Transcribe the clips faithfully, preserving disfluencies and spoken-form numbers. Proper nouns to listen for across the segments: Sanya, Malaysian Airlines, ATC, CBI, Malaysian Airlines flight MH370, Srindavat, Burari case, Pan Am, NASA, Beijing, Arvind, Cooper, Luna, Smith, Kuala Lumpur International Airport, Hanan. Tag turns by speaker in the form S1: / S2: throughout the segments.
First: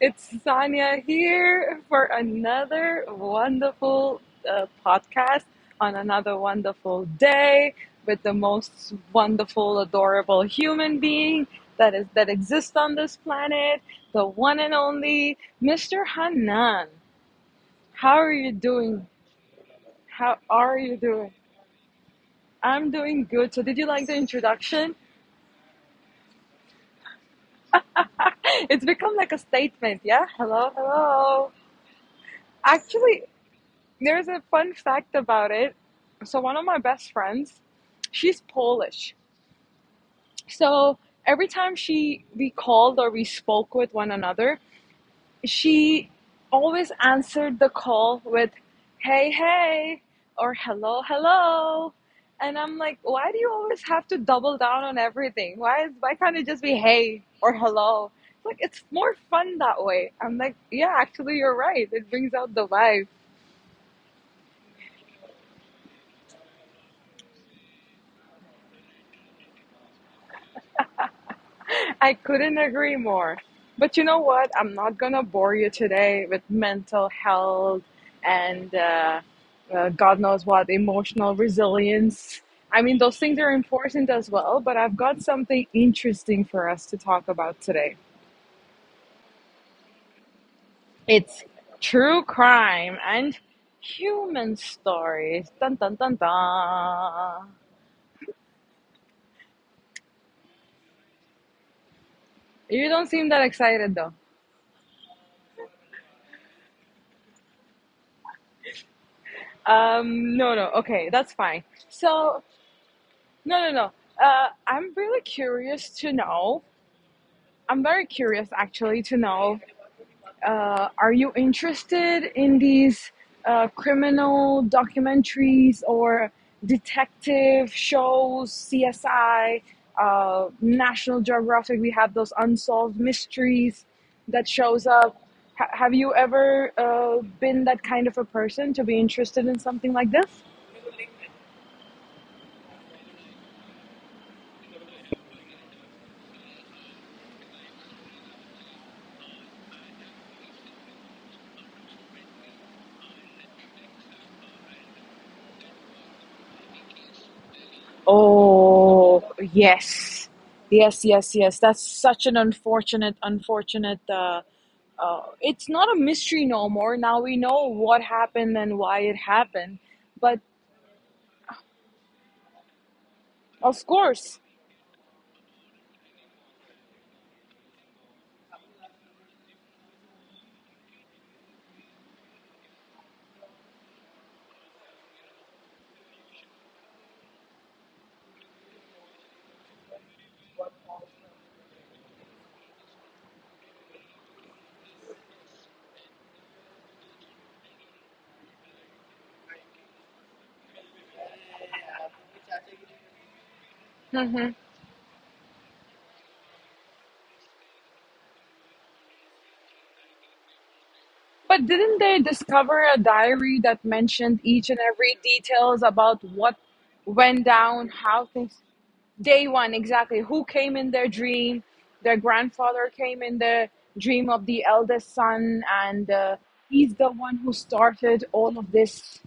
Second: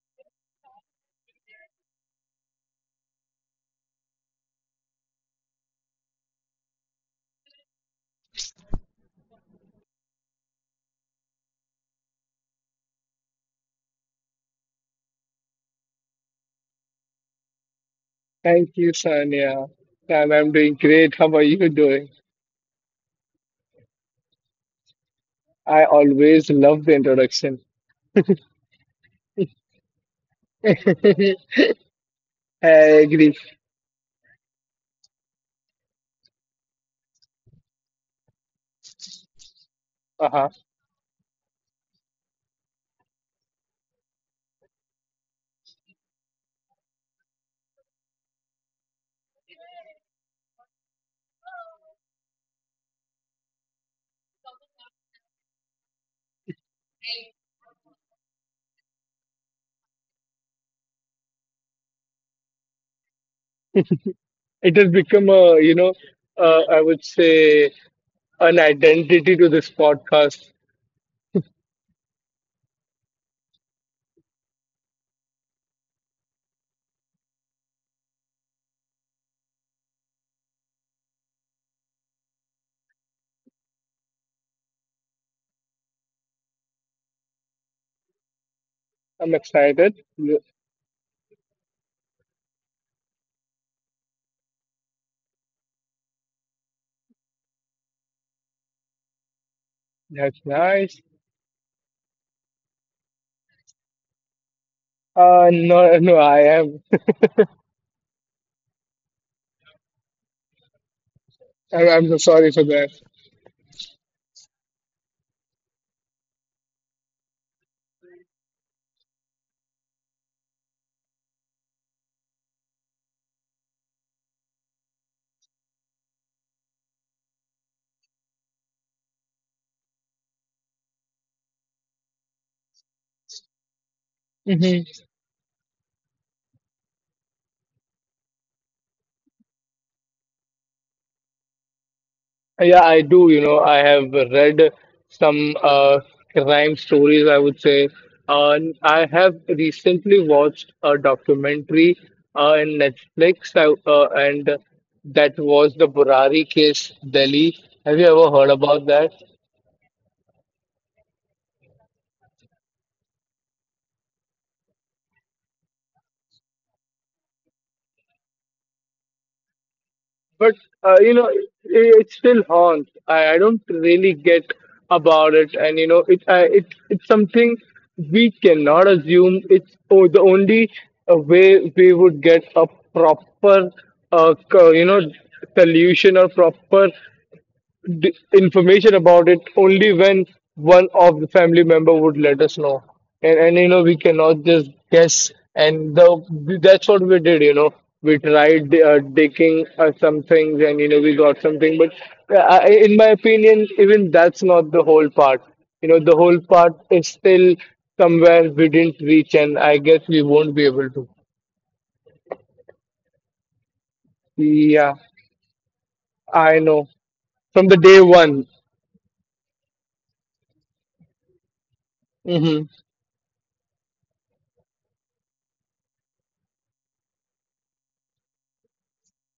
S1: It's Sanya here for another wonderful uh, podcast on another wonderful day with the most wonderful, adorable human being that is that exists on this planet, the one and only mister Hanan. How are you
S2: Thank you,
S1: doing?
S2: Sonia. And I'm
S1: How
S2: doing
S1: are
S2: great.
S1: you
S2: How are
S1: doing?
S2: you doing?
S1: I'm doing good. So, did you like the introduction?
S2: I always love the introduction.
S1: It's become like a statement. Yeah. Hello,
S2: I
S1: hello.
S2: agree.
S1: Actually, there's a fun fact about it. So one of my best friends, she's Polish.
S2: Uh-huh.
S1: So every time she we called or we spoke with one another, she always answered the call with hey hey or hello hello, and I'm like, why do you always have to double down on everything? Why is why can't it just be hey or hello? Like, it's more fun that way. I'm like, yeah, actually you're right, it brings out the vibe.
S2: It has become a, you know, uh, I would say, an identity to this podcast.
S1: I couldn't agree more. But you know what? I'm not going to bore you today with mental health and uh, uh, God knows what, emotional resilience. I mean, those things are important as well, but I've got something interesting for us to talk about today,
S2: I'm excited.
S1: true crime and human stories. Dun, dun, dun, dun.
S2: That's nice.
S1: You don't seem that excited, though.
S2: Uh, no, no, I am.
S1: Um, no, no, okay, that's fine.
S2: I'm, I'm so sorry
S1: So,
S2: for that.
S1: no, no, no. Uh, I'm really curious to know. I'm very curious actually to know. Uh, are you interested in these uh, criminal documentaries or detective shows, C S I, uh, National Geographic? We have those unsolved mysteries that
S2: Mm-hmm.
S1: shows up. H- have you ever uh, been that kind of a person to be interested in something like this?
S2: Yeah, I do. You know, I have read some uh, crime stories, I would say. Uh, I have recently watched a documentary uh, in Netflix, I, uh, and that was the Burari case, Delhi. Have you ever heard about that?
S1: Oh, yes. Yes, yes, yes. That's such an unfortunate, unfortunate. Uh, uh, it's not a mystery no more. Now we know what happened and why it
S2: But
S1: happened.
S2: uh, you know,
S1: But
S2: it, it still haunts. I, I don't really get
S1: of course.
S2: about it, and you know, it I, it it's something we cannot assume. It's oh, the only uh, way we would get a proper, uh, co- you know, solution or proper d- information about it, only when one of the family member would let us know. And and you know we cannot just guess, and the that's what we did. You know we tried uh, digging uh, some things, and you know we got something, but uh, I, in my opinion, even that's not
S1: Hmm.
S2: the whole part. You know the whole part is still somewhere we didn't reach, and I guess we won't be able to.
S1: But didn't they discover a diary that mentioned each and
S2: Yeah,
S1: every details about
S2: I
S1: what
S2: know.
S1: went
S2: From the
S1: down,
S2: day
S1: how
S2: one.
S1: things? Day one, exactly. Who came in their dream? Their
S2: Hmm.
S1: grandfather came in the dream of the eldest son, and uh, he's the one who started all of this.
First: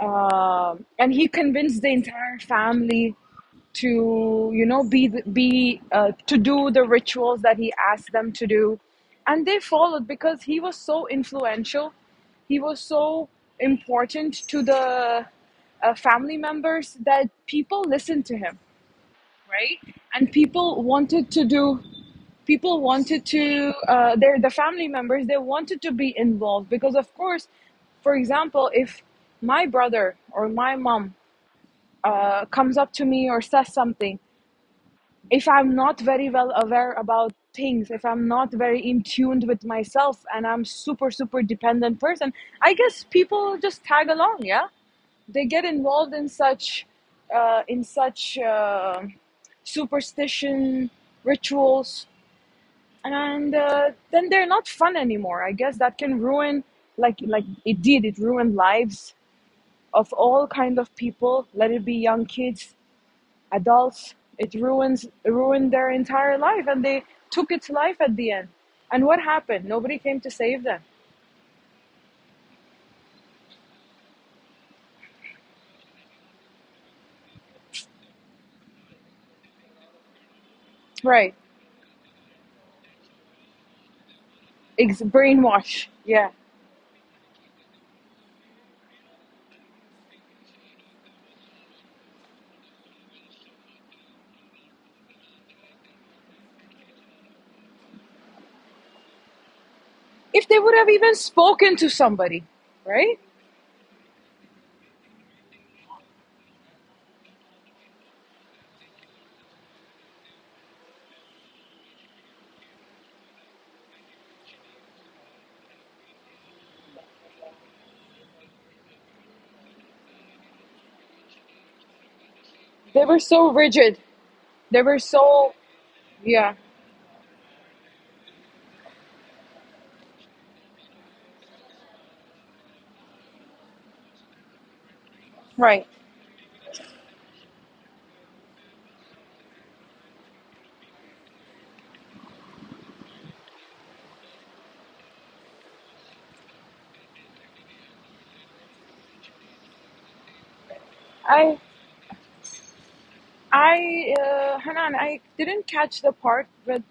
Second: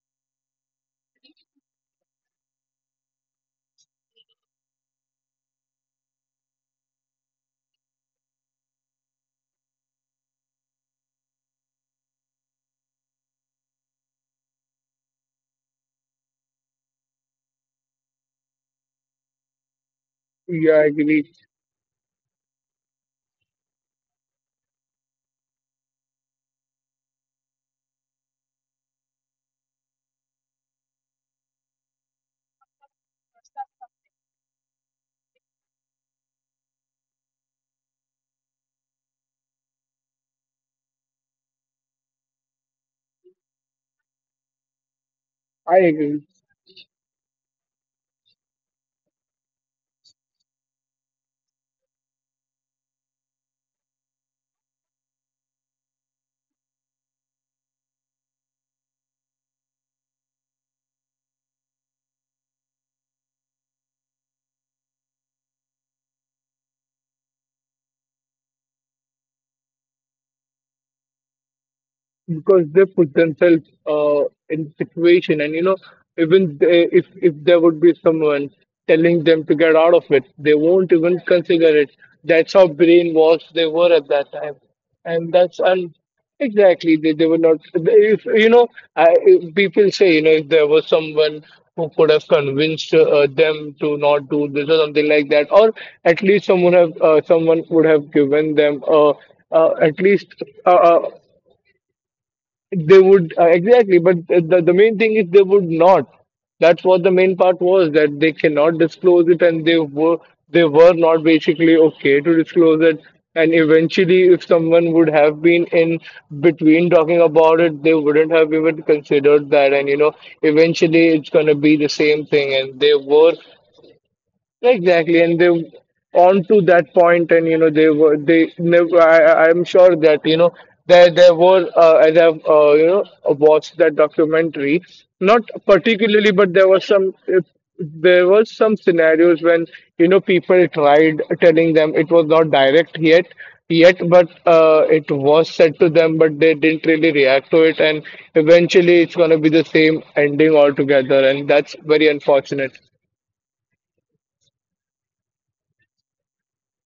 S1: Um and he convinced the entire family to, you know, be the- be uh, to do the rituals that he asked them to do, and they followed because he was so influential. He was so important to the uh, family members that people listened to him, right? And people
S2: Yeah, I agree.
S1: wanted to do, people wanted to, uh, their the family members, they wanted to be involved, because of course, for example, if my brother or my mom uh, comes up to me or says something, if I'm not very well aware about things, if I'm not very in tuned with myself, and I'm super super dependent person, I guess people just tag along, yeah, they get
S2: I
S1: involved
S2: agree.
S1: in such uh, in such uh, superstition rituals, and uh, then they're not fun anymore. I guess that can ruin, like like it did it ruined lives of all kind of people, let it be young kids, adults. It ruins ruined their entire life and they took its life at the end. And what happened, nobody came to save them,
S2: Because they put themselves uh, in the situation. And you know even they, if if there would be someone telling them to get out of it, they won't even
S1: right?
S2: consider it. That's how brainwashed they were at that time.
S1: Ex-
S2: and that's
S1: brainwash,
S2: and
S1: yeah.
S2: exactly, they, they were not, if you know I, if people say, you know if there was someone who could have convinced uh, them to not do this or something like that, or at least someone have uh, someone would have given them uh, uh, at least
S1: If they would
S2: uh,
S1: have even
S2: uh,
S1: spoken to somebody,
S2: they
S1: right.
S2: would uh, exactly, but the, the main thing is they would not. That's what the main part was, that they cannot disclose it, and they were, they were not basically okay to disclose it. And eventually, if someone would have been in between talking about it, they wouldn't have even considered that. And you know eventually it's going to be the same thing. And they
S1: They were
S2: were...
S1: so rigid. They were
S2: Exactly, and they,
S1: so.
S2: on
S1: Yeah,
S2: to that point. And you know they were they never. I, I- I'm sure that you know there there were uh, as I've uh, you know watched that documentary, not
S1: right.
S2: particularly, but there was some, if, there was some scenarios when you know people tried telling them. It was not direct, yet yet, but uh, it was said to them, but they didn't really react to it. And eventually it's going to be the same ending altogether, and
S1: I
S2: that's very unfortunate.
S1: I uh, Hanan, I didn't catch the part where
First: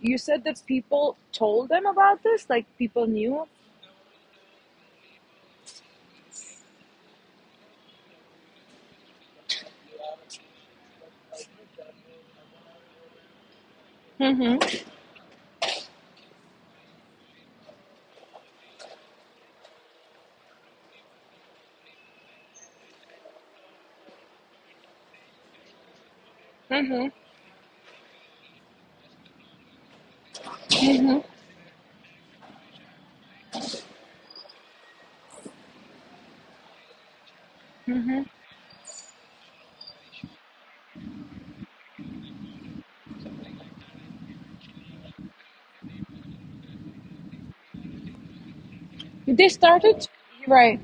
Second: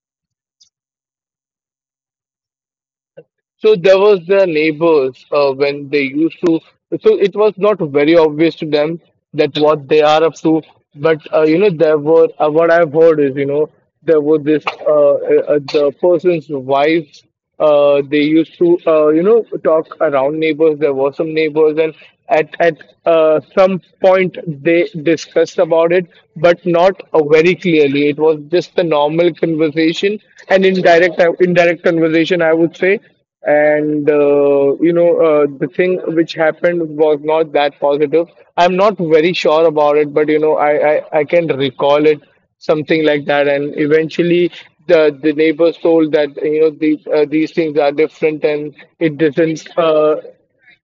S1: you said that people told them about this, like people knew.
S2: So there was their neighbors uh, when they used to. So it was not very obvious to them that what they are up to. But uh, you know, there were uh, what I've heard is, you know there were
S1: Hmm.
S2: this uh, uh, the person's wives. Uh, they used to uh, you know talk around neighbors. There were some neighbors, and at at uh, some point they discussed about it, but not
S1: Hmm.
S2: uh, very clearly. It was just a normal conversation, an indirect indirect conversation, I would say. And uh, you know uh, the thing which happened was not that positive. I'm not very sure about it, but you know i i, I can recall it something like that. And eventually the the neighbors told that you know these uh, these things are different, and it
S1: They
S2: doesn't
S1: started.
S2: uh,
S1: Right.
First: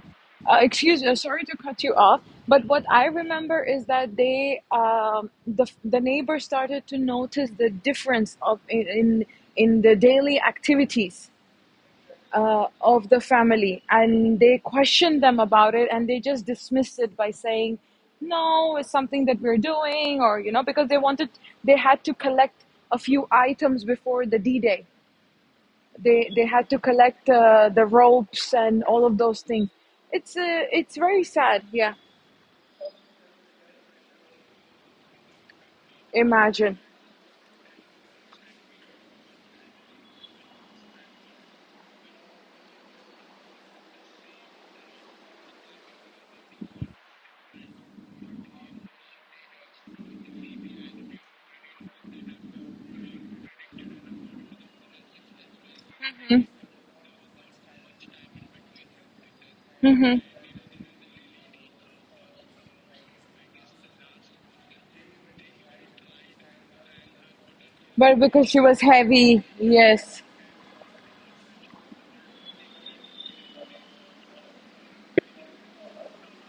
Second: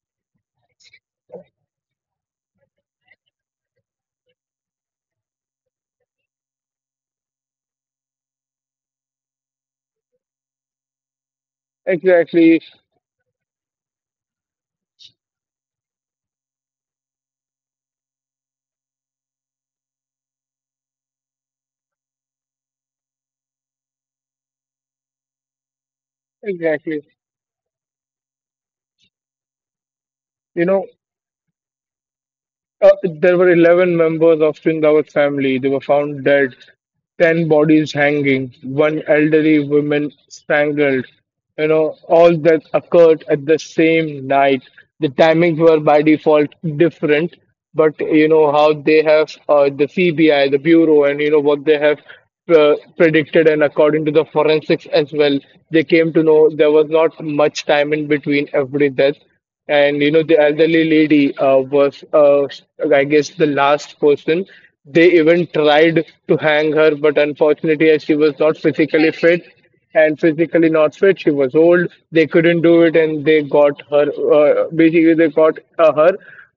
S1: Uh, excuse me, uh, sorry to cut you off, but what I remember is that they, um, the the neighbors started to notice the difference of in in, in the daily activities
S2: Exactly,
S1: uh, of the family, and they question them about it and they just dismiss it by saying, no, it's something that we're doing, or you know, because they wanted they had to collect a few items before the d-day. They they had to
S2: exactly.
S1: collect uh, the ropes and all of those things. it's
S2: you
S1: uh,
S2: know
S1: it's very sad, yeah.
S2: uh, there were eleven members of Srindavat's family. They were found dead.
S1: Imagine.
S2: ten bodies hanging, one elderly woman strangled, you know, all that occurred at the same night. The timings were by default different, but you know how they have uh, the C B I, the bureau, and you know what they have uh, predicted, and according to the forensics as well, they came to know there was not much time in between every death. And you know the elderly lady uh, was, uh, I guess, the last person. They even tried to hang her, but unfortunately, as she
S1: But
S2: was
S1: because
S2: not
S1: she was
S2: physically fit,
S1: heavy,
S2: and
S1: yes.
S2: physically not fit. She was old. They couldn't do it, and they got her. Uh, basically, they got uh, her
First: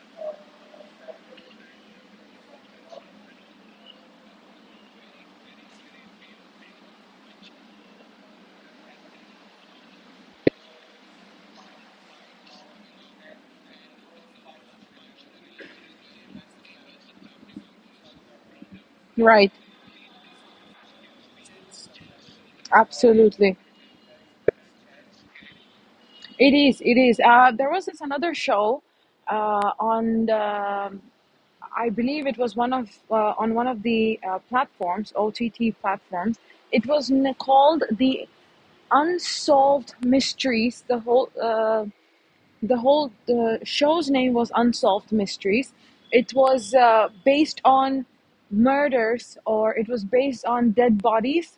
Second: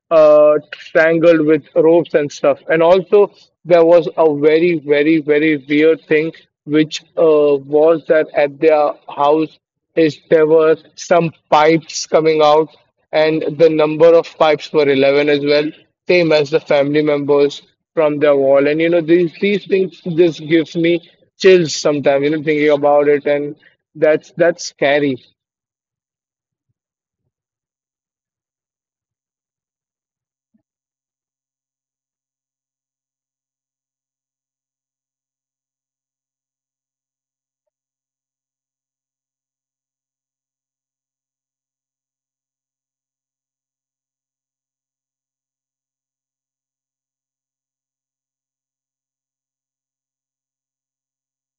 S2: uh, strangled with ropes and stuff. And also, there was a very, very, very weird thing, which uh, was that at their house is, there were some pipes coming out, and the number of pipes were eleven as well, same as the family members, from their wall. And you know, these
S1: Right,
S2: these things just gives me chills sometimes, you know, thinking about it, and
S1: absolutely.
S2: that's that's scary.
S1: It is it is uh, There was this another show uh, on the, I believe it was one of uh, on one of the uh, platforms, O T T platforms. It was called The Unsolved Mysteries. The whole uh, the whole the show's name was unsolved mysteries. It was uh, based on murders, or it was based on dead bodies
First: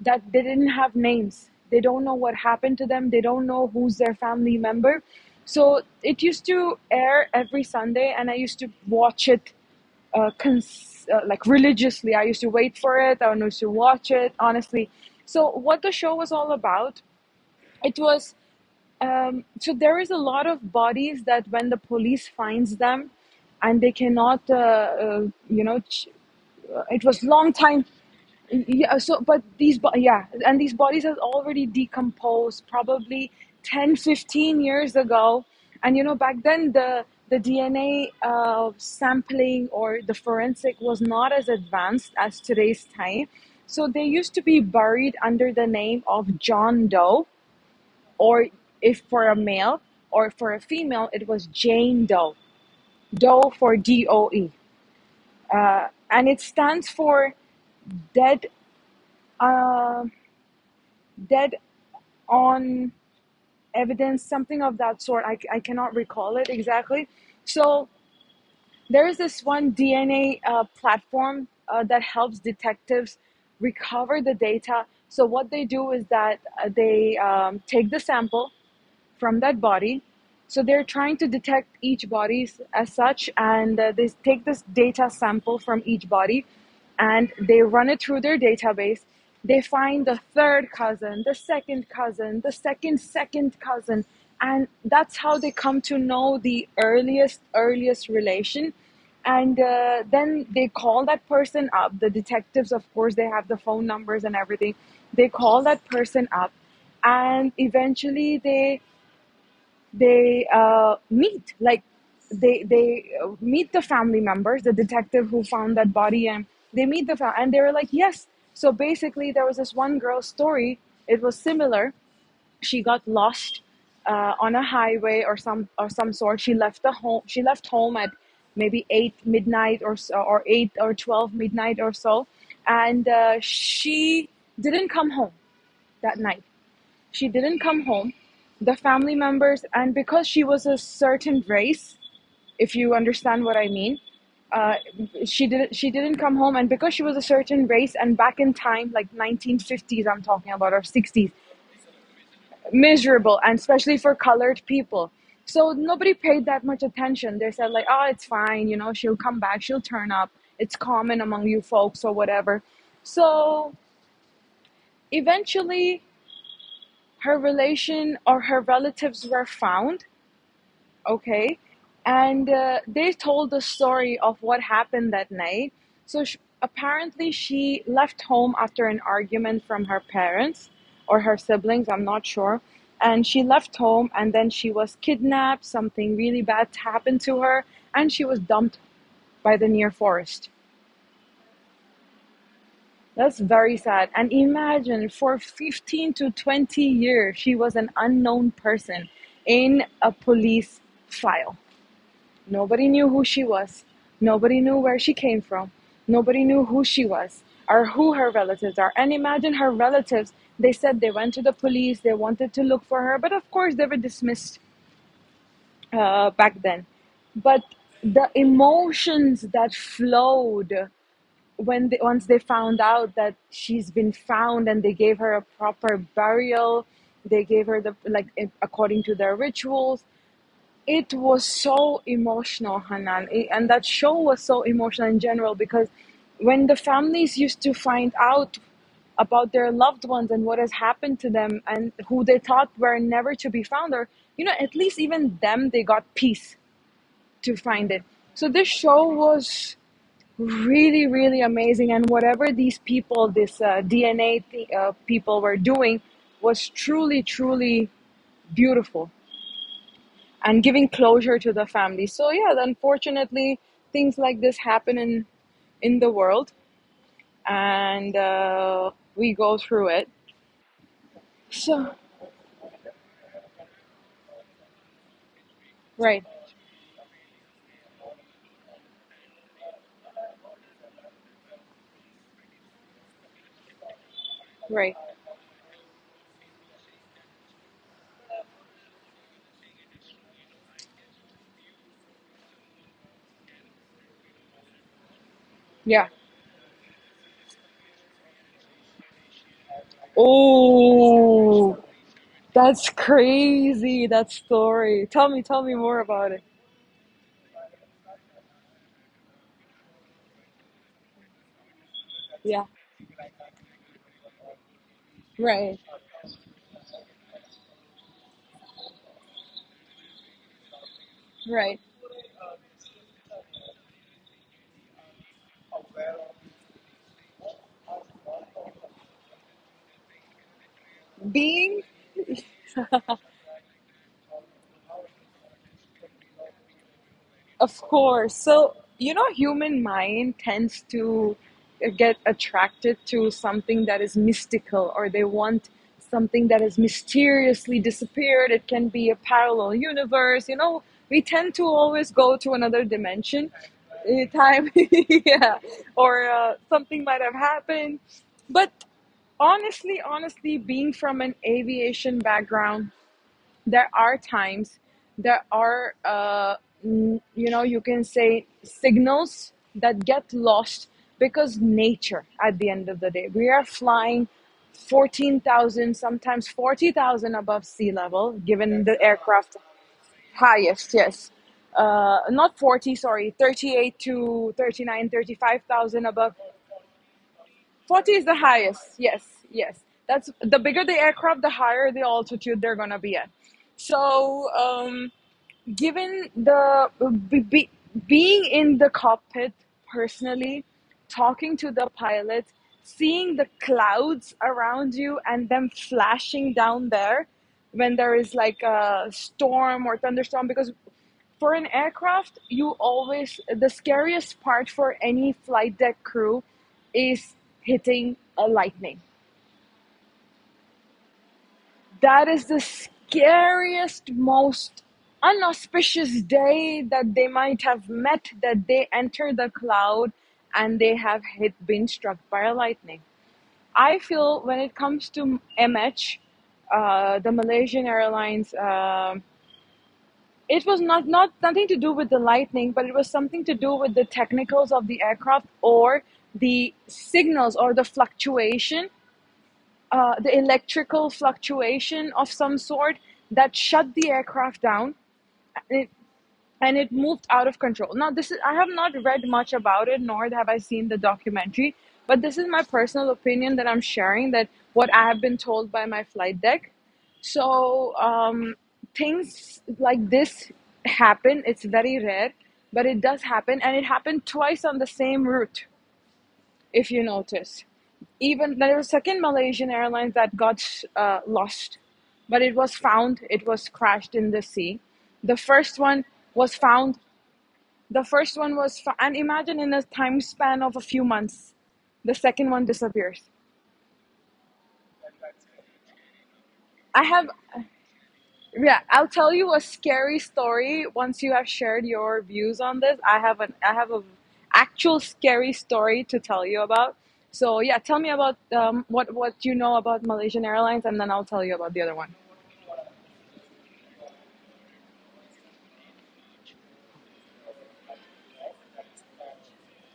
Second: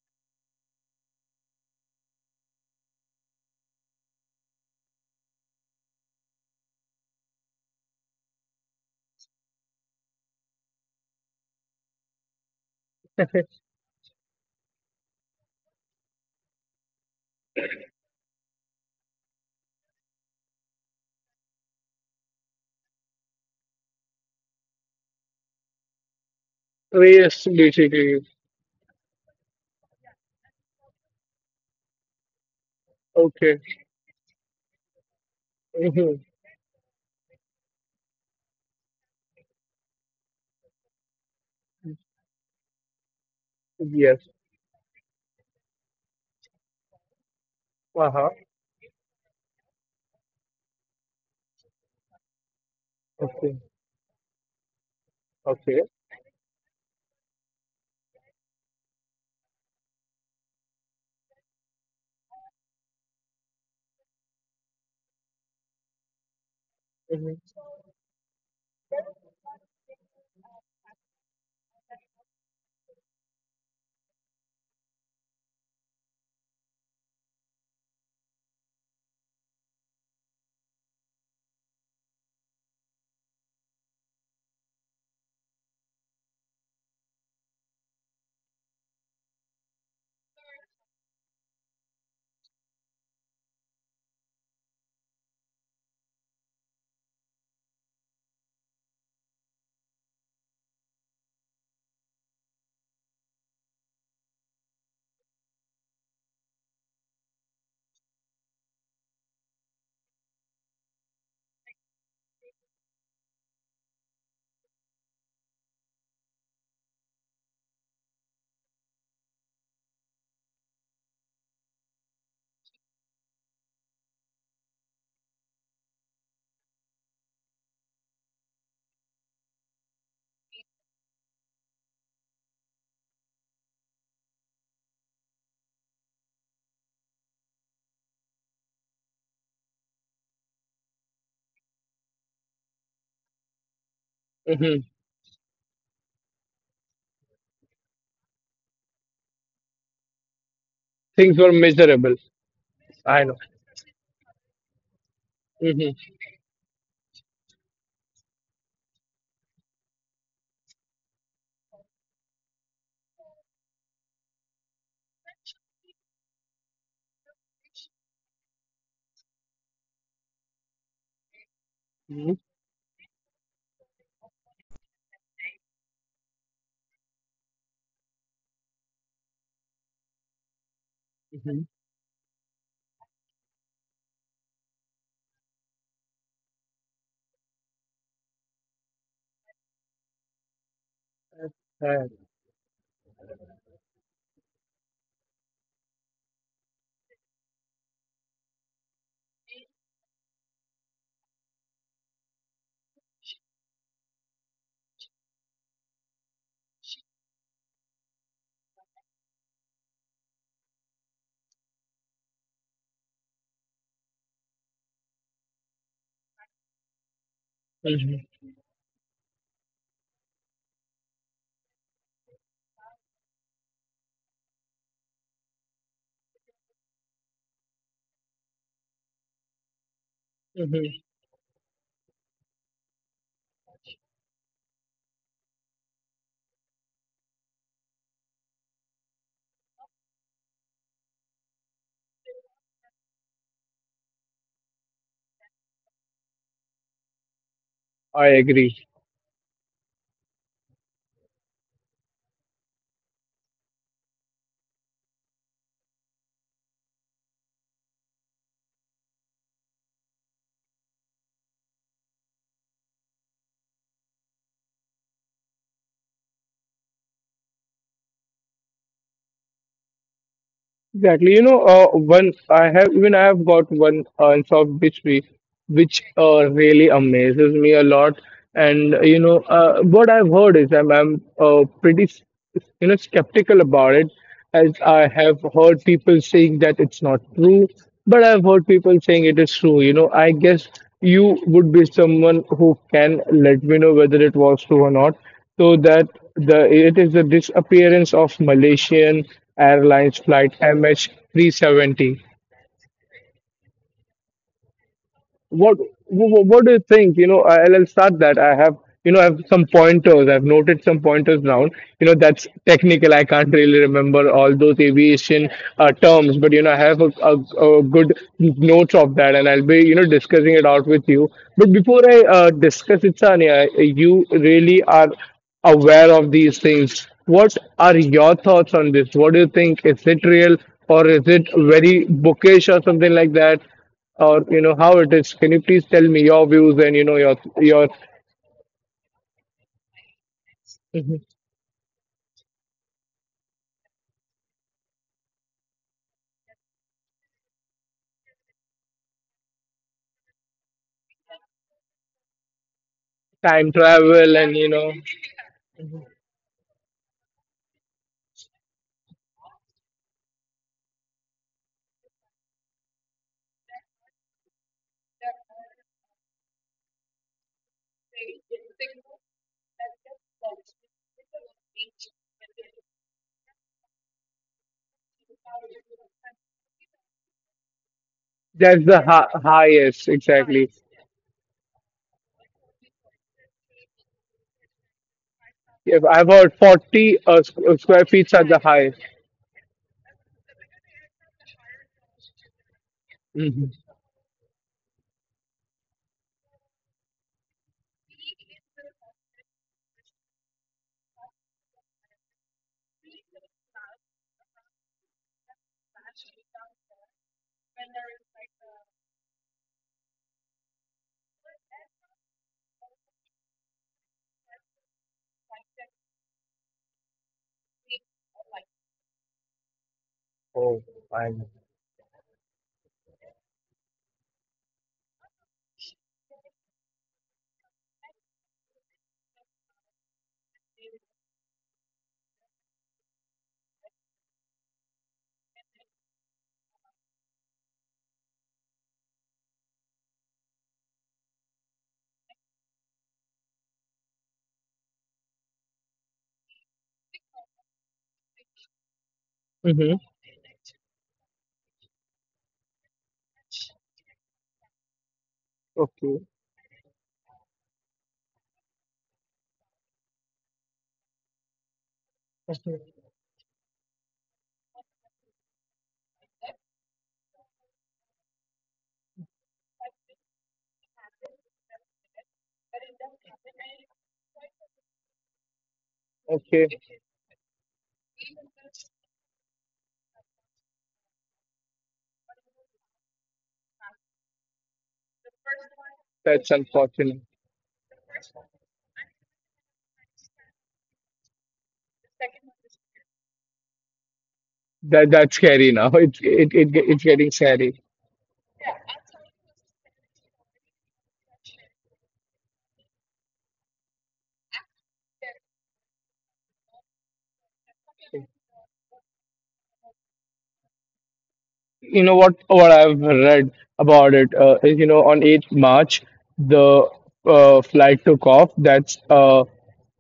S1: that they didn't have names. They don't know what happened to them, they don't know who's their family member. So it used to air every Sunday, and I used to watch it, uh, cons- uh, like, religiously. I used to wait for it, I used to watch it honestly. So what the show was all about, it was, um, so there is a lot of bodies that when the police finds them, and they cannot, uh, uh, you know, ch- uh, it was
S2: Yes,
S1: long time.
S2: basically.
S1: Yeah. So, but these, bo- yeah, and these bodies are already decomposed, probably
S2: Okay.
S1: ten, fifteen years ago. And you
S2: Hmm.
S1: know, back then, the the D N A uh, sampling or the forensic was not as advanced as today's time. So they
S2: Yes.
S1: used to be buried under the name of John Doe,
S2: Uh huh.
S1: or if for a male, or for a female it was Jane Doe. Doe
S2: Okay.
S1: for Doe,
S2: Okay.
S1: uh, and it stands for dead uh, dead on evidence, something of that sort. I, I cannot recall it exactly.
S2: Hmm.
S1: So there is this one DNA uh, platform uh, that helps detectives recover the data. So what they do is that uh, they um, take the sample from that body. So they're trying to detect each body as such, and uh, they take this data sample from each body and they run it through their database. They find the third cousin, the second cousin, the second, second cousin, and that's how they come to know the earliest, earliest relation. And uh, then they call that person up. The detectives, of course, they have the phone numbers and everything. They call that person up, and eventually they they uh, meet, like, they they uh, meet the family members, the detective who found that body, and they meet the family and they were like, yes. So basically there was this one girl's story. It was similar. She got lost uh, on a highway or some or some sort. She left the home she left home at maybe eight midnight or so, or eight or twelve midnight or so, and uh, she didn't come home that night, she didn't come home. The family members, and because she was a certain race, if you understand what I mean, uh,
S2: Hmm.
S1: she didn't she didn't come home, and because she was a certain race, and back in time, like nineteen fifties, I'm talking about, or sixties,
S2: Things were miserable. I know.
S1: miserable, and especially for colored people. So
S2: Hmm.
S1: nobody paid that much attention. They said like, oh, it's fine, you know, she'll come back, she'll turn up. It's common among you folks or whatever. So eventually, her relation or her relatives were found, okay,
S2: Hmm.
S1: and uh, they told the story of what happened that night. So, sh apparently she left home after an argument from her parents or her
S2: Hmm.
S1: siblings, I'm not sure. And she left home, and then she was kidnapped, something really bad happened to her, and she was dumped by the near forest. That's very sad. And imagine, for fifteen to twenty years she was an unknown person in a police file. Nobody knew who she was. Nobody knew where she came from. Nobody knew who she was or who her relatives are. And imagine her relatives, they said they went to the police, they wanted to look for her, but of course they were dismissed, uh, back then. But the emotions that flowed, when they, once they found out that she's been found and they gave her a proper burial, they gave her the like, according to their rituals.
S2: Hmm.
S1: It was so emotional, Hanan. I- and that show was so emotional in general, because when the families used to find out about their loved ones and what has happened to them, and who they thought were never to be found, or you know, at least even them, they got peace to find it.
S2: I
S1: So this
S2: agree.
S1: show was really really amazing, and whatever these people, this uh, DNA, th- uh, people were doing was truly truly beautiful, and giving closure to the family. So yeah, unfortunately, things like this happen in in the world, and uh, we go through it.
S2: Exactly. You know, uh,
S1: So,
S2: one I have even I have got one unsolved mystery, which we, which
S1: right,
S2: uh, really amazes me a lot. And uh, you know, uh, what I've heard is, I'm I'm uh, pretty s- you know skeptical about it, as
S1: right,
S2: I have heard people saying that it's not true, but I've heard people saying it is true. You know, I guess you would be someone who can let me know whether it was true or not, so that...
S1: yeah.
S2: the It is the disappearance of Malaysian Airlines flight
S1: Oh,
S2: M H three seventy.
S1: that's crazy. That story. Tell me, tell
S2: what
S1: me more about
S2: what,
S1: it.
S2: what do you think? you know I'll, I'll start that. I have, you know I have some pointers. I've noted some pointers down. You know that's
S1: Yeah,
S2: technical. I can't really remember all those aviation
S1: right,
S2: uh, terms, but you know I have a, a, a good notes of that, and I'll be, you know discussing it out with you. But
S1: right.
S2: before I uh, discuss it, Sania, you really are aware of these things. What are your thoughts on this? What do you think? Is it real, or is it
S1: Being
S2: very bookish or something like that, or you know how it is? Can you please tell me your views, and you know your
S1: Of
S2: your
S1: course. So, you know, human mind tends
S2: Mhm.
S1: to get attracted to something that is mystical, or they want something that has mysteriously disappeared. It can be a parallel universe. You know, we tend to always go to another dimension,
S2: Time
S1: uh,
S2: travel, and you
S1: time,
S2: know
S1: yeah, or uh, something might have happened. But honestly, honestly, being from an aviation background, there are times there are uh, you know you can say signals that get lost because nature at the end of the day we are flying fourteen thousand sometimes forty thousand above sea level
S2: that's
S1: given
S2: the
S1: the
S2: hi-
S1: aircraft.
S2: highest, exactly.
S1: Highest, yes. Uh, not forty, sorry, thirty-eight to thirty nine thirty five
S2: If
S1: thousand
S2: I've
S1: above.
S2: heard, forty uh, s- uh, square
S1: forty is
S2: feet
S1: the
S2: are the highest.
S1: highest, yes, yes. That's the bigger the aircraft, the higher the altitude they're going to be at.
S2: Hmm.
S1: So um, given the be, be- being in the cockpit, personally talking to the pilot, seeing the clouds around you and them flashing down there when there is like a storm or thunderstorm. Because for an aircraft you always the scariest part for any flight deck crew is hitting a lightning. That is the scariest, most unauspicious day that they might have met, that they enter the cloud and they have hit, been struck by a lightning. I feel when it comes to M H, uh, the Malaysian Airlines, um it was not, not nothing to do with the lightning, but it was something to do with the technicals of the aircraft or the signals or the fluctuation,
S2: Mhm.
S1: uh, the electrical fluctuation of some sort that shut the aircraft down and it,
S2: Okay,
S1: and it moved out of control. Now, this is I have not read much about it, nor have I seen the documentary, but this is my personal opinion that I'm sharing that what I have been told by my flight deck. So um, things like this happen. It's very rare, but it does happen, and it happened twice on the same route
S2: okay,
S1: if you notice. Even there was a second Malaysian Airlines that got uh, lost, but it was found. It was crashed in the sea. The first one
S2: that's
S1: was found.
S2: unfortunate.
S1: The first one was, fo- And imagine in a time span of a few months, the second one disappears.
S2: That that's scary now. It's it, it it's
S1: I
S2: getting
S1: have.
S2: scary.
S1: Yeah, I'll tell you a scary story once you have shared your views on this. I have an I have a actual scary story to tell you about. So yeah, tell me about um, what what you know about Malaysian Airlines, and then I'll tell you about the other
S2: you know
S1: one.
S2: what what I've read about it uh, is, you know on March eighth the uh, flight took off. That's, uh, uh,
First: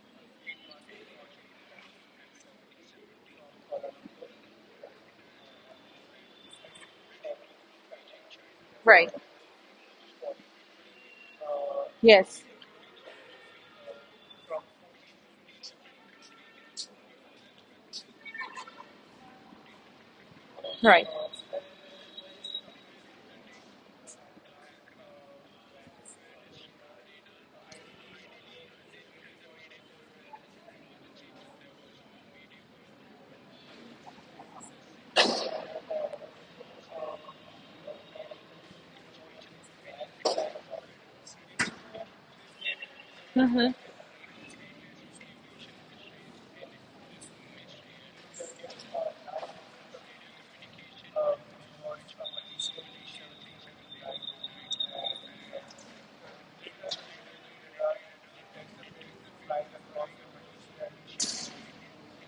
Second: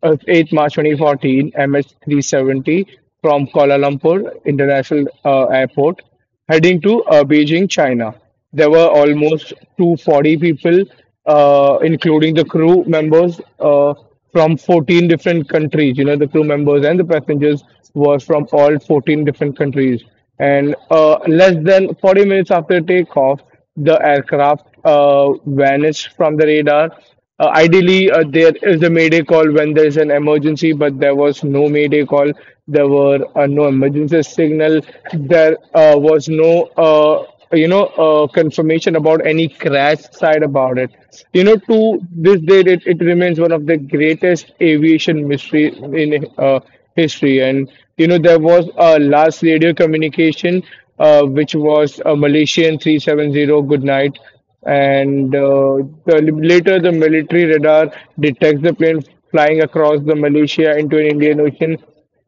S2: the eighth of March twenty fourteen, M H three seventy, from Kuala Lumpur International uh, Airport, heading to uh, Beijing, China. There were
S1: Right.
S2: almost two hundred forty people, uh, including
S1: Yes.
S2: the crew members uh, from fourteen different countries. You know, the crew members and the passengers were from all fourteen different countries. And
S1: Right.
S2: uh, less than forty minutes after takeoff, the aircraft uh, vanished from the radar. Uh, ideally, uh, there is a mayday call when there is an emergency, but there was no mayday call. There were uh, no emergency signal. There uh, was no, uh, you know, uh, confirmation about any crash side about it. You know, to this date, it, it remains one of
S1: Hmm.
S2: the greatest aviation mystery in uh, history. And you know, there was a last radio communication, uh, which was a Malaysian three seven zero good night. And uh, the, later, the military radar detects the plane flying across the Malaysia into an Indian Ocean.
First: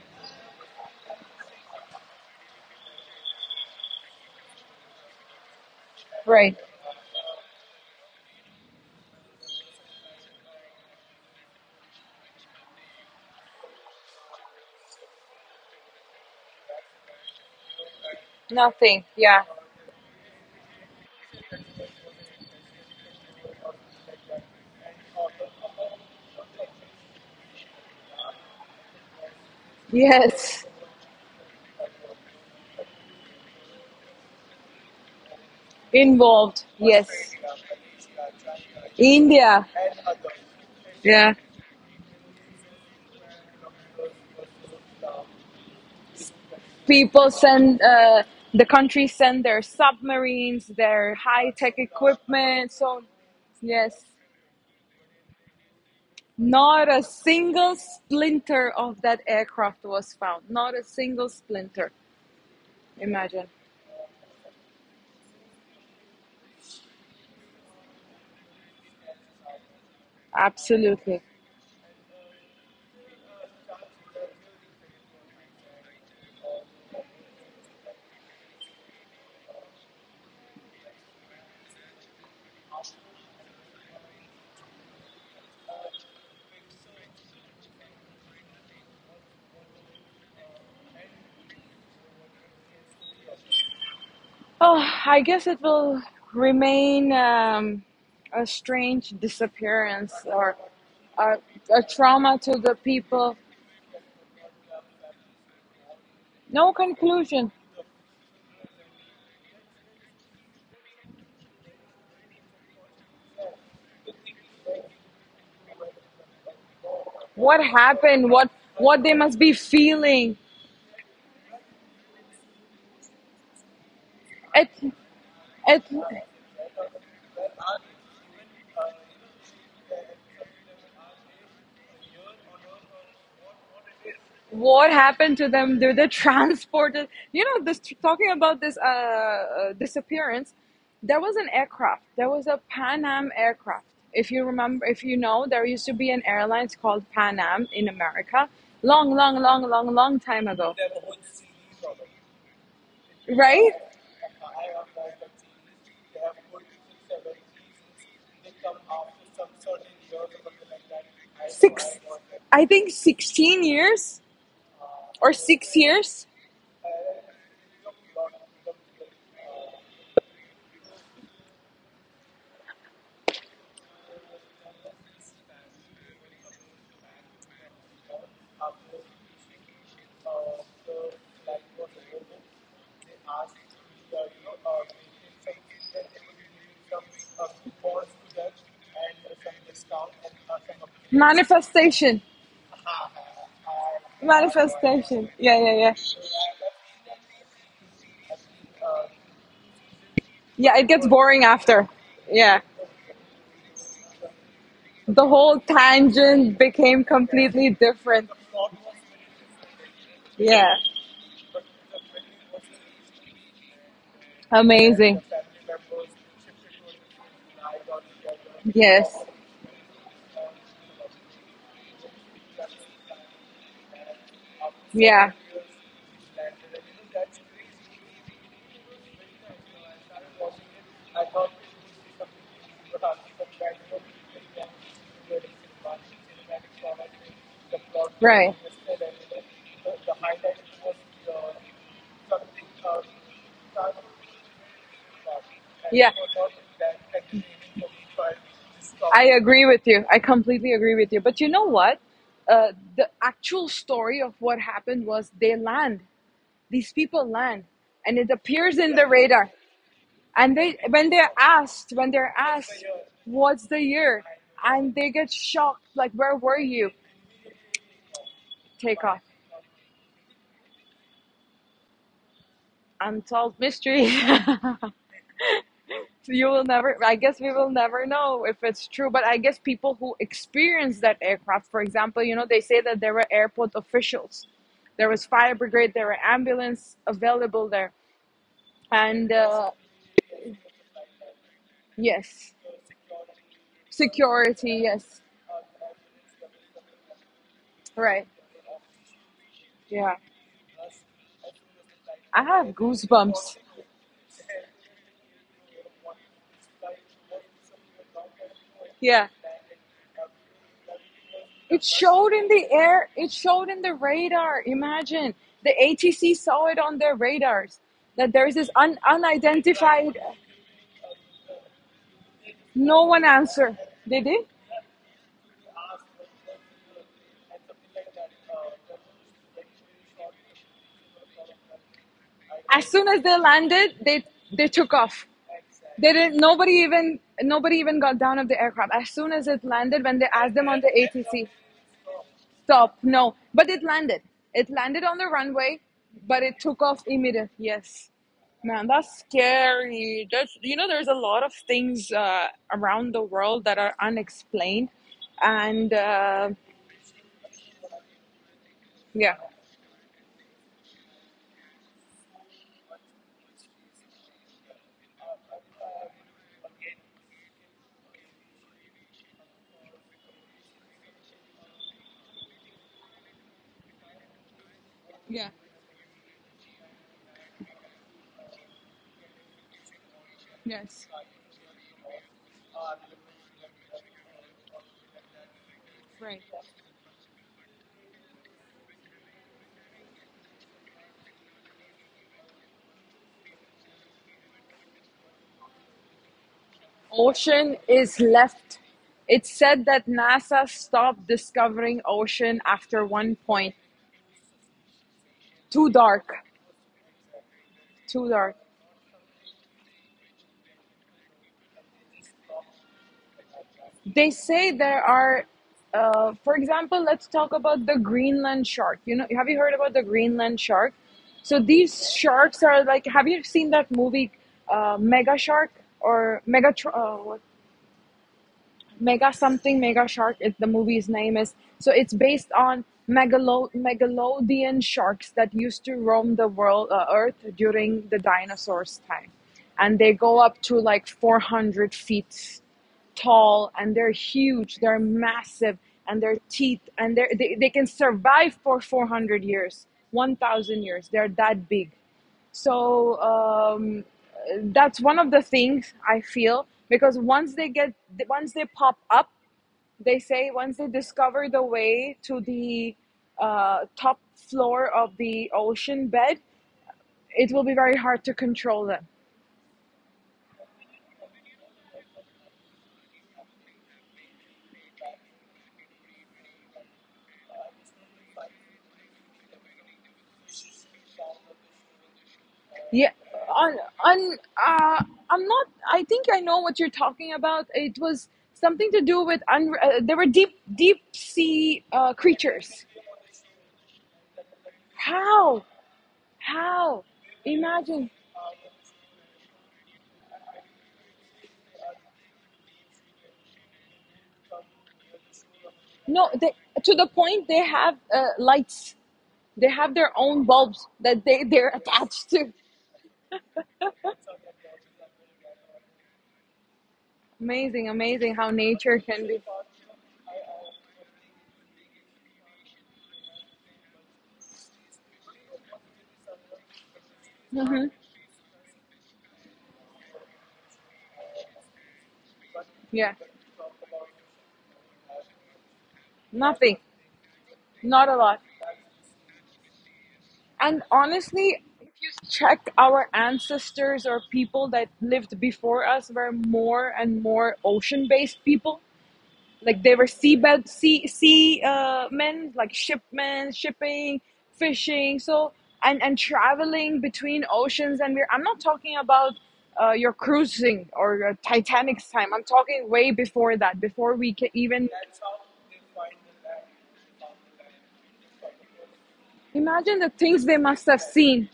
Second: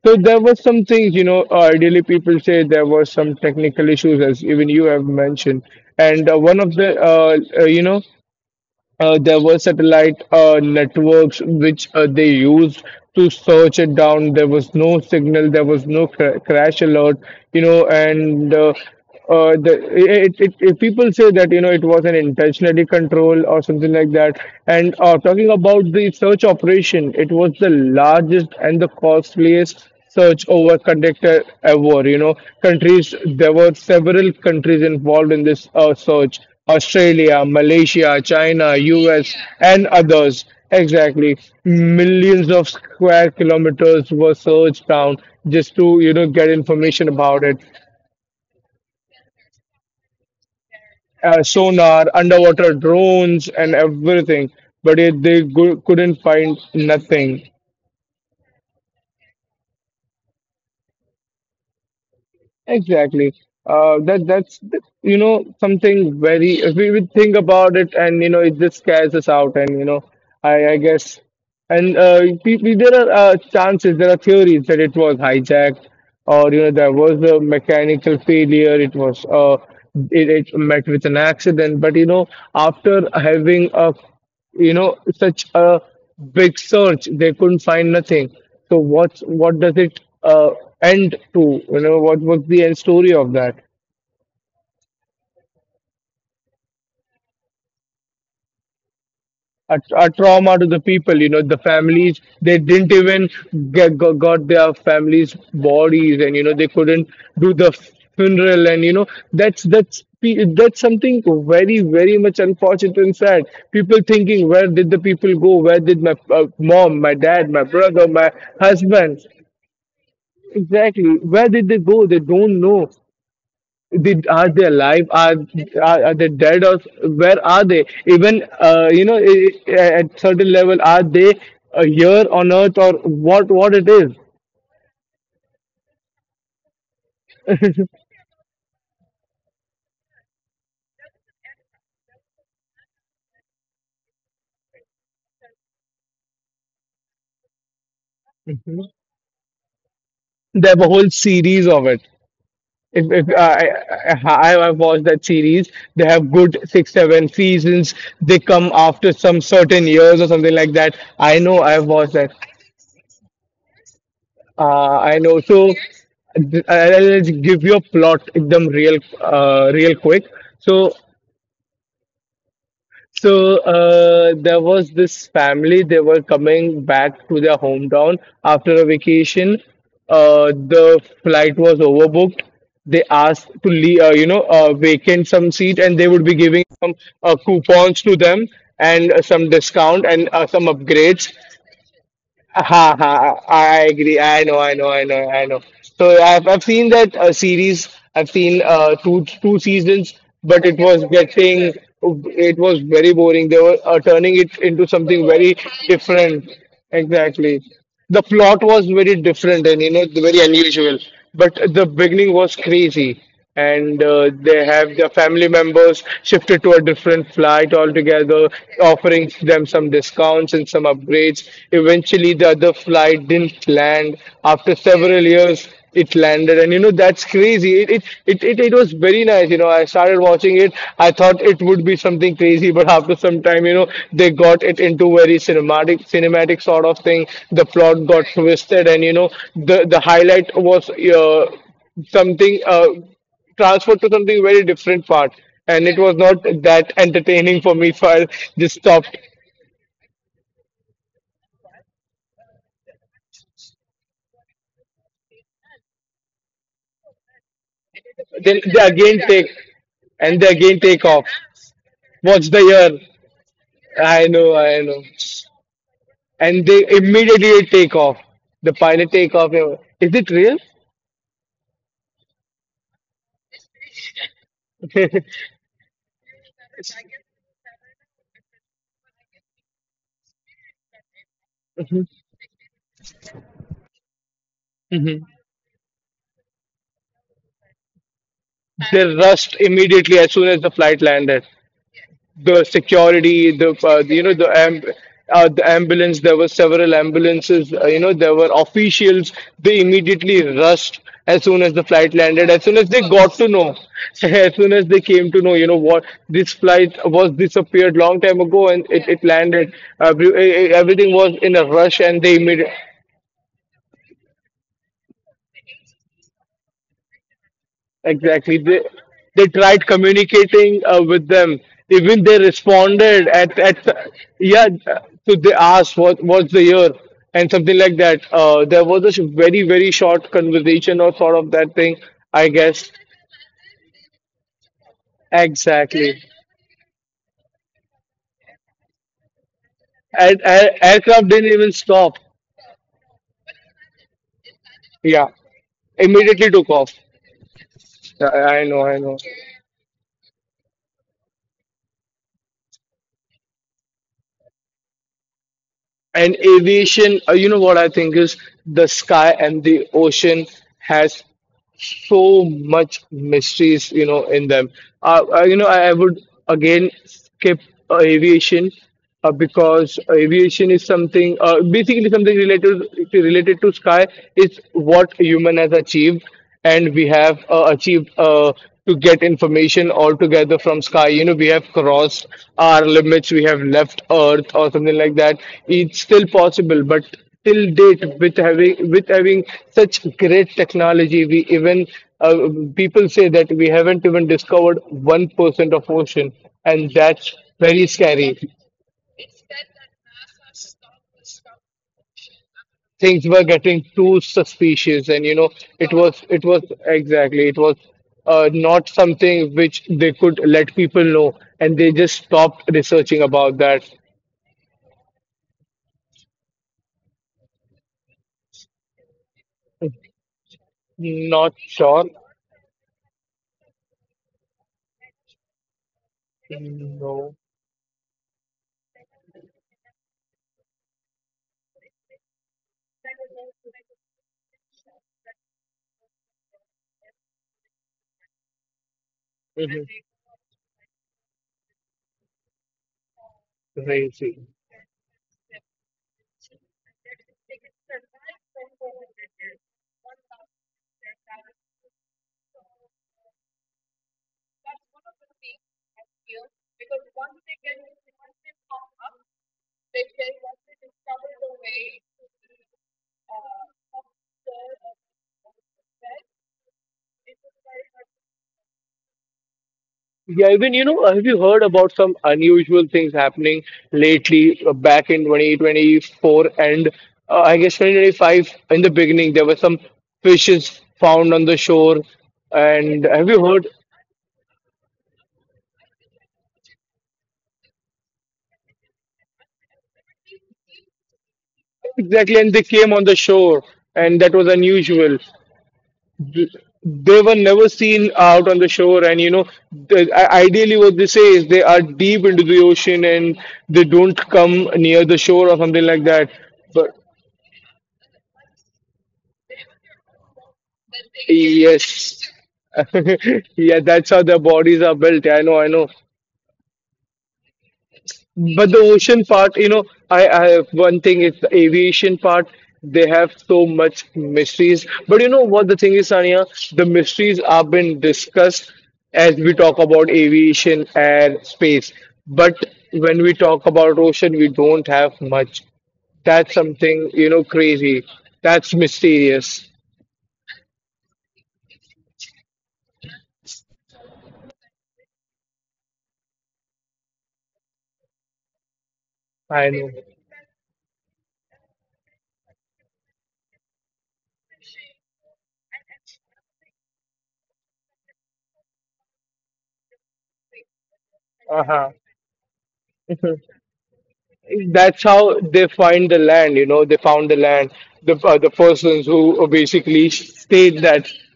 S2: So there were some things, you know, uh, ideally people say there were some technical issues, as even you have mentioned. And uh,
S1: Right.
S2: one of the, uh, uh, you know, uh, there were satellite uh, networks which uh, they used to search it down. There was no signal, there was no cra- crash alert, you know, and uh,
S1: Nothing. Yeah.
S2: uh, the, it, it, it, people say that, you know, it was an intentionally control or something like that. And uh, talking about the search operation, it was the largest and the costliest search
S1: Yes.
S2: over conducted ever. You know, countries There were several countries involved in this uh, search:
S1: Involved, yes.
S2: Australia, Malaysia, China, U S,
S1: India.
S2: and others. Exactly,
S1: Yeah.
S2: millions of square kilometers were searched down, just to you know get information
S1: People
S2: about it.
S1: send uh, the country send their submarines, their
S2: Uh,
S1: high-tech
S2: sonar, underwater
S1: equipment, so
S2: drones, and
S1: yes,
S2: everything, but it, they go- couldn't find
S1: not a
S2: nothing.
S1: single splinter of that aircraft was found, not a single splinter.
S2: Exactly.
S1: Imagine.
S2: Uh, that that's you know something very if we would think about it, and you know it just scares us out, and you know I I guess
S1: Absolutely.
S2: And uh, pe- pe- there are uh, chances, there are theories that it was hijacked or you know there was a mechanical failure. It was uh it, it met with an accident, but you know after having a you know such a big search, they couldn't find nothing. So what's what does it uh, end to? You know what was the end story of that?
S1: Oh, I guess it will remain um, a strange
S2: A, a
S1: disappearance
S2: trauma
S1: or
S2: to the people. You
S1: a,
S2: know the
S1: a
S2: families,
S1: trauma to
S2: they
S1: the
S2: didn't even
S1: people.
S2: get, got, got their families' bodies, and you know they
S1: No
S2: couldn't do
S1: conclusion.
S2: the funeral, and you know that's that's pe- that's something very very much unfortunate and sad. People thinking, where did the people go? Where did my uh, mom, my dad, my
S1: What
S2: brother, my
S1: happened, what what they
S2: husband?
S1: must be feeling.
S2: Exactly. Where did they go? They don't know. Did Are they
S1: it
S2: alive? Are
S1: it,
S2: are, are they dead? Or where are they? Even uh, you know, i- i- at certain level, are they uh, here on Earth or what? What it is?
S1: what happened to them? They're, they're transported. You know, this talking about this uh, uh, disappearance. There was an aircraft. There was a Pan Am aircraft. If you remember, if you know, there used to be an airline called Pan Am in America, long, long, long, long, long time
S2: They
S1: ago,
S2: have a whole series of it. If, if uh, I,
S1: right?
S2: I I- I've watched that series. They have good six seven seasons. They come after some certain years or something like that. I know, I've
S1: Six,
S2: watched that.
S1: I think, sixteen years
S2: Uh, and
S1: or
S2: also,
S1: six years.
S2: th- I'll give you a plot them real, uh, real quick. So, so uh, there was this family. They were coming back to their hometown after a vacation. Uh, the flight was overbooked. They asked to leave, uh, you know, uh, vacant some seat, and they would be giving some uh, coupons to them, and uh, some discount, and uh, some upgrades.
S1: Manifestation.
S2: Ha ha! I agree. I know. I know. I know.
S1: Manifestation.
S2: I
S1: Yeah,
S2: know.
S1: yeah, yeah.
S2: So I've I've seen that uh, series. I've seen uh, two two seasons, but
S1: Yeah,
S2: it
S1: it
S2: was
S1: gets boring
S2: getting,
S1: after.
S2: it
S1: Yeah,
S2: was very boring. They were uh, turning it into something
S1: the
S2: very
S1: whole
S2: different.
S1: tangent became
S2: Exactly.
S1: completely
S2: The
S1: different.
S2: plot was very different and you know very
S1: Yeah,
S2: unusual, but the beginning was crazy, and uh, they have their
S1: amazing.
S2: family members shifted to a different flight altogether,
S1: Yes.
S2: offering them some discounts and some upgrades. Eventually, the other flight didn't land. After several
S1: Yeah.
S2: years, it landed, and you know that's crazy. It it, it it it was very nice. You know, I started watching it. I thought it would be something crazy, but after some time, you know, they got it into very cinematic cinematic sort of thing. The plot got
S1: Right.
S2: twisted, and you know, the the highlight was. Uh, something uh, transferred to something very different part, and it was
S1: Yeah.
S2: not that entertaining for me, so I just stopped.
S1: I agree with you. I completely agree with you. But you know what? Uh, the actual story of what happened was they land. These people land, and it
S2: Then
S1: appears
S2: they
S1: in the
S2: again take,
S1: radar.
S2: and they
S1: And
S2: again
S1: they,
S2: take
S1: when
S2: off.
S1: they're asked, when they're
S2: Watch the
S1: asked,
S2: year.
S1: what's the
S2: I
S1: year?
S2: know, I
S1: And
S2: know.
S1: they get shocked, like, where were
S2: And they
S1: you?
S2: immediately take off, the pilot
S1: Takeoff.
S2: take off, you know, is it real?
S1: Unsolved mystery. You will never, I guess we will never know if it's true, but I guess people who experienced that aircraft, for
S2: Mhm,
S1: example, you know, they say that there were airport officials, there
S2: mhm.
S1: was fire brigade, there were ambulance available there,
S2: They
S1: and
S2: rushed
S1: uh,
S2: immediately as soon as the flight landed.
S1: yes,
S2: The security, the uh, you know the
S1: security,
S2: amb-
S1: yes,
S2: uh, the ambulance. There were several ambulances. Uh, you know,
S1: right,
S2: there were officials. They
S1: yeah.
S2: immediately rushed as soon as the flight
S1: I
S2: landed. As
S1: have
S2: soon as they got to
S1: goosebumps.
S2: know, as soon as they came to know, you know, what this flight was disappeared long time ago, and it, it
S1: Yeah.
S2: landed. Uh, every- e, e, everything was in a
S1: It
S2: rush, and they
S1: showed in
S2: immediately.
S1: the air. It showed in the radar. Imagine the A T C saw it on their radars, that there
S2: Exactly.
S1: is this
S2: They
S1: un-
S2: they tried
S1: unidentified.
S2: communicating uh, with them. Even they
S1: No
S2: responded
S1: one
S2: at at
S1: answered. Did they?
S2: yeah. So they asked, what what's the year and something like that. Uh, there was a sh- very very short conversation or sort of that thing, I guess.
S1: As soon as they landed, they they took off.
S2: Exactly.
S1: They didn't. Nobody even nobody even got down of the aircraft. As soon as it landed, when they
S2: And,
S1: asked
S2: and
S1: them on the
S2: aircraft didn't
S1: A T C,
S2: even stop.
S1: stop. No, but it landed. It landed on
S2: Yeah,
S1: the runway, but
S2: immediately
S1: it
S2: took
S1: took
S2: off.
S1: off immediately. Yes.
S2: Yeah, I, I know.
S1: Man,
S2: I know.
S1: that's scary. That's you know, there's a lot of things uh, around the world that are unexplained, and
S2: And
S1: uh,
S2: aviation, uh, you know what I think is, the sky
S1: yeah.
S2: and the ocean has so much mysteries, you know, in them. Uh, uh, you know, I, I would again skip uh, aviation, uh, because aviation is something, uh, basically something related related to sky. It's what
S1: Yeah.
S2: human has achieved, and we have uh, achieved uh, to get information altogether from
S1: Yes.
S2: sky. You know, we have crossed our limits. We have left Earth or something like that. It's still
S1: Right.
S2: possible, but till date, with having with having such great technology, we even uh, people say that we haven't even discovered one percent of ocean, and that's
S1: Ocean
S2: very
S1: is
S2: scary.
S1: left. It's said that NASA stopped discovering ocean after
S2: Things
S1: one
S2: were
S1: point.
S2: getting too suspicious, and you know,
S1: Too
S2: it was,
S1: dark.
S2: it was, exactly, it was
S1: Too
S2: uh,
S1: dark.
S2: not something which they could let people know, and they just stopped researching about that.
S1: They say there are uh, for example, let's talk about the Greenland shark. You know, have you heard about the Greenland shark?
S2: Not
S1: So
S2: sure.
S1: these sharks are like, have you seen that movie uh, mega shark or mega,
S2: No.
S1: Uh, mega something, Mega Shark. It, the movie's name is so it's based on megalo- megalodian sharks that used to roam the world, uh, Earth during the dinosaurs' time,
S2: Mhm.
S1: and they go up to like four hundred feet tall, and they're
S2: Crazy.
S1: huge, they're massive, and their teeth, and they're, they they can survive for four hundred years, one thousand years. They're that big. So um, that's one of the things I feel, because once they get, once they pop up, they say once they discover the way to the uh, top floor of the ocean bed, it will be very hard to control them.
S2: Yeah, even you know, have you heard about some unusual things happening lately uh, back in twenty twenty-four, and uh, I guess twenty twenty-five in the beginning, there were some fishes found on the shore. And
S1: Yeah,
S2: have you heard?
S1: on on uh, I'm not. I think I know what you're talking about. It was something to do with un- uh, there were deep deep sea uh,
S2: Exactly, and they
S1: creatures.
S2: came on the shore, and that was unusual.
S1: How
S2: th-
S1: how
S2: they were never seen
S1: imagine.
S2: out on the shore, and you know, the, i- ideally what they say is they are deep into the ocean, and they don't come near the shore or something like that,
S1: No, they,
S2: but
S1: to the point they have uh, lights. They have their own bulbs that they they're
S2: yes.
S1: attached to.
S2: yeah, that's how their bodies are built. Yeah, i know i know
S1: Amazing, amazing how
S2: But the
S1: nature
S2: ocean
S1: can be.
S2: part, you know, I, I have one thing is the aviation part. They have so much mysteries. But you know what the thing is, Sania? The mysteries have
S1: Hmm.
S2: been discussed as we talk about aviation and space. But
S1: Yeah,
S2: when we talk about ocean, we don't have much. That's
S1: nothing,
S2: something, you know, crazy.
S1: not a lot.
S2: That's mysterious.
S1: And honestly, check, our ancestors or people that lived before us were more and more ocean-based people.
S2: I know.
S1: Like they were seabed sea sea uh, men, like shipmen, shipping, fishing, so and and traveling between oceans. And we're I'm not talking about uh, your cruising or your
S2: Uh huh.
S1: Titanic's time. I'm talking way before that, before we can even
S2: That's
S1: that's how
S2: how they
S1: they find
S2: find the land. You know, they
S1: the
S2: found the land, the uh,
S1: land.
S2: the persons who
S1: They found the land in this particular- imagine the
S2: basically
S1: things they must
S2: state
S1: have
S2: that.
S1: seen.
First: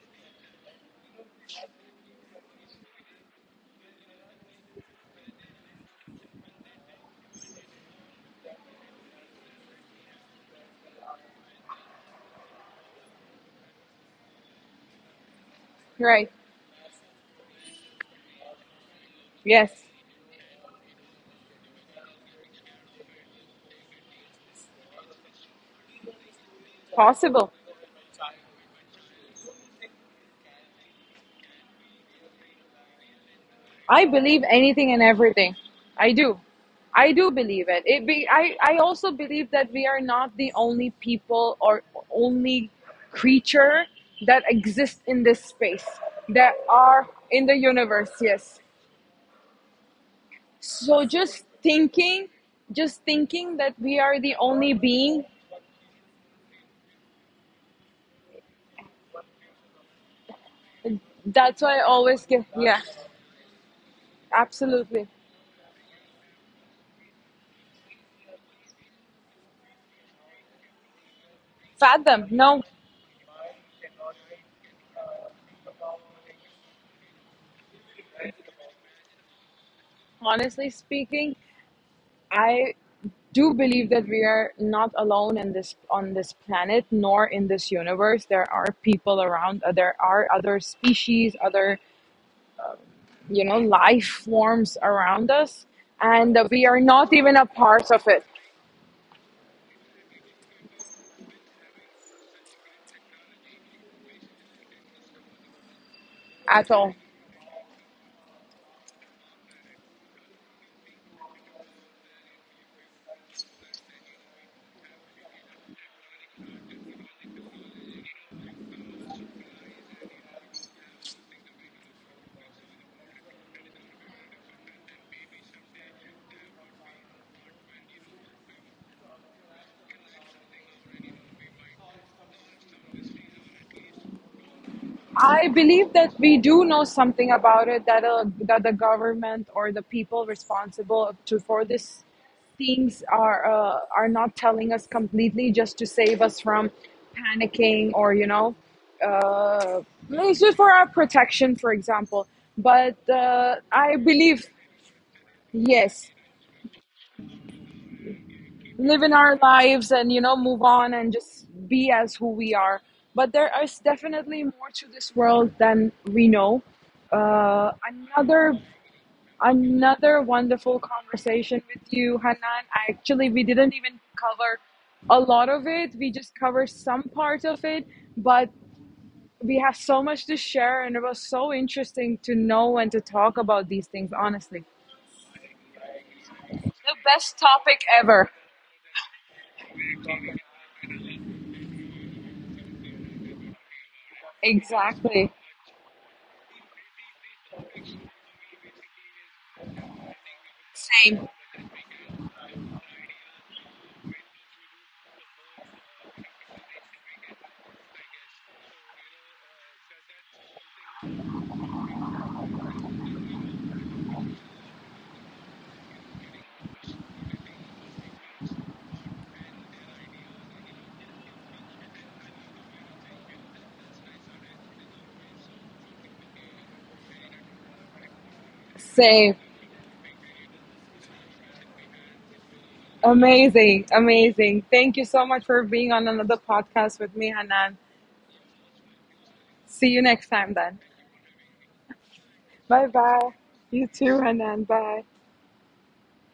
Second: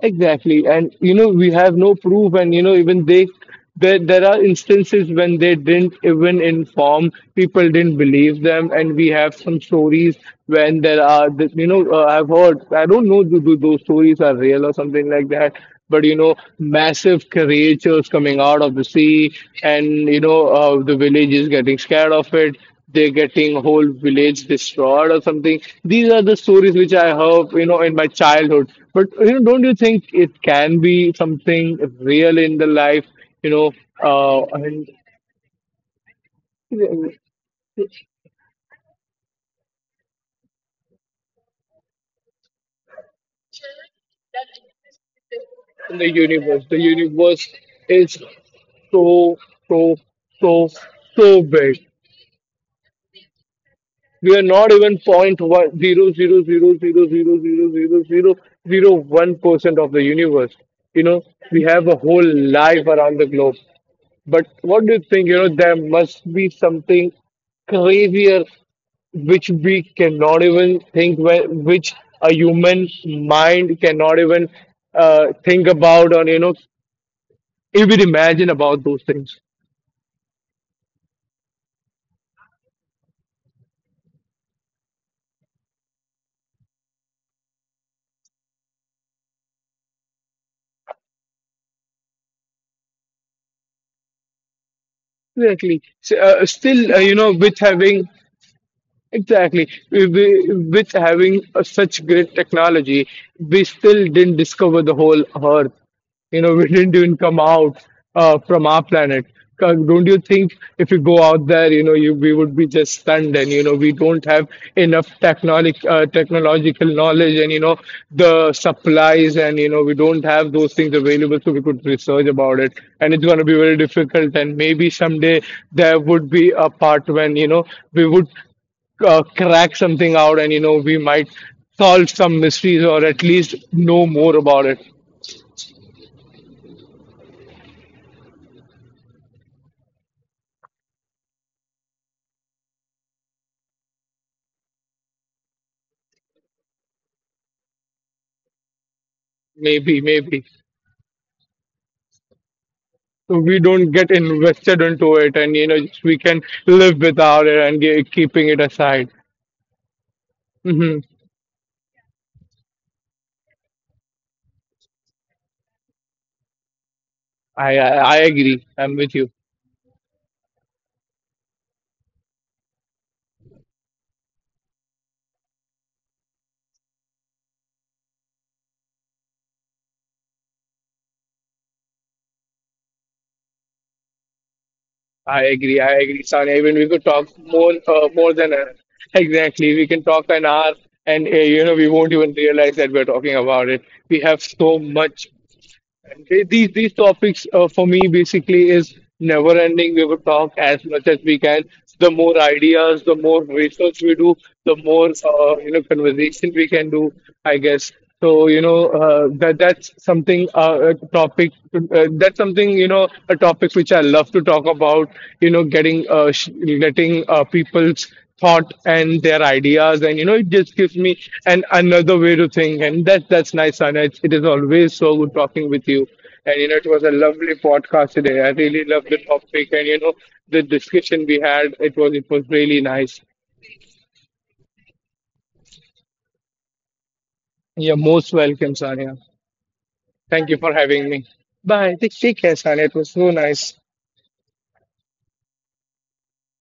S2: Exactly, and you know, we have no proof, and you know, even they, there, there are instances when they didn't even inform, people didn't believe them, and we have some stories when there are th- you know, uh, I've heard, I don't know, do, do those stories are real or something like that? But you
S1: Right?
S2: know, massive creatures coming out of the sea,
S1: Yes,
S2: and you know, uh, the village is getting scared of it, they're getting whole village destroyed or something. These are the stories which I
S1: possible.
S2: heard, you know, in my childhood. But you know, don't you think it can be something real in the life? You know,
S1: I believe
S2: uh,
S1: anything and
S2: and
S1: everything. I do. I
S2: in
S1: do believe it. It be I, I also believe that we are not the only people or only creature that exists in this
S2: the
S1: space.
S2: universe, the
S1: That are
S2: universe
S1: in the
S2: is
S1: universe, yes.
S2: so so so
S1: So
S2: so
S1: just
S2: big.
S1: thinking, just thinking that we are
S2: We are
S1: the
S2: not
S1: only
S2: even
S1: being,
S2: point one zero zero zero zero zero zero zero zero zero one percent of the universe. You know, we
S1: that's why
S2: have
S1: I
S2: a whole
S1: always get
S2: life
S1: yeah,
S2: around the globe. But what do you
S1: absolutely.
S2: think? You know, there must be something crazier which we cannot even think when, which a
S1: Fathom, no.
S2: human's mind cannot even uh, think about, or you know, even imagine about those things.
S1: Honestly speaking, I do believe that we are not alone in this on this planet, nor in this universe. There are people around, uh, there are other species, other, you know, life forms around
S2: Exactly.
S1: us,
S2: S- uh,
S1: and uh, we
S2: still
S1: are
S2: uh, you
S1: not
S2: know,
S1: even
S2: with
S1: a part
S2: having,
S1: of it
S2: exactly. We- we- With having a- such great technology, we still didn't discover the whole Earth. You know, we
S1: at
S2: didn't
S1: all.
S2: even come out uh, from our planet. 'Cause, don't you think, if you go out there, you know, you we would be just stunned, and you know, we don't have enough technologic uh, technological knowledge, and you know, the supplies, and you know, we don't have those things available, so we could research about it, and it's going to be very difficult. And maybe someday, there would be a part when you know, we would uh, crack something out, and you know, we might solve some mysteries, or at least know more about it.
S1: I believe that we do know something about it, that uh, that the government or the people responsible to for this things are uh, are not telling us completely just to save us from panicking, or you know,
S2: Maybe,
S1: uh,
S2: maybe,
S1: it's just for our protection, for example, but
S2: so we
S1: uh,
S2: don't get
S1: I believe
S2: invested into it, and you know, we
S1: yes,
S2: can live without it, and ge- keeping it aside.
S1: live in our lives and you know, move
S2: Hmm.
S1: on and just be as who we are. But there is definitely more to this world than we know.
S2: I,
S1: uh,
S2: I i agree
S1: another
S2: I'm with you.
S1: Another wonderful conversation with you, Hanan. Actually we didn't even cover a lot of it, we just covered some part of it, but we have so much to share and it was so interesting to know and to talk about these things honestly.
S2: I agree, I agree, Sonia. Even we could
S1: The
S2: talk
S1: best
S2: more, uh,
S1: topic
S2: more than
S1: ever.
S2: an, exactly, we can talk an hour, and uh, you know, we won't even realize that we're talking about it. We have so much.
S1: Exactly.
S2: And they- These these topics uh, for me basically is never ending. We will talk as much as we
S1: Same,
S2: can. The more ideas, the more research we do, the more uh, you know, conversation we can do, I guess so. You know, uh, that that's something, uh, a topic, uh, that's something, you know, a topic which I love to talk about. You know, getting uh, sh- letting uh, people's thought and their ideas, and you know, it just gives me an another way to think, and that that's nice, Sana. It's, it is always so good talking with you, and you know, it was a lovely podcast today. I really loved the
S1: same.
S2: topic, and you know, the discussion we had, it was it was really nice.
S1: Amazing, amazing. Thank you so much for being on another podcast with me,
S2: You're
S1: Hanan.
S2: most welcome, Sanya.
S1: See you
S2: Thank
S1: next
S2: you for
S1: time then.
S2: having me. Bye, take, take care, Sanya. It was
S1: Bye
S2: so
S1: bye.
S2: nice.
S1: You too, Hanan. Bye.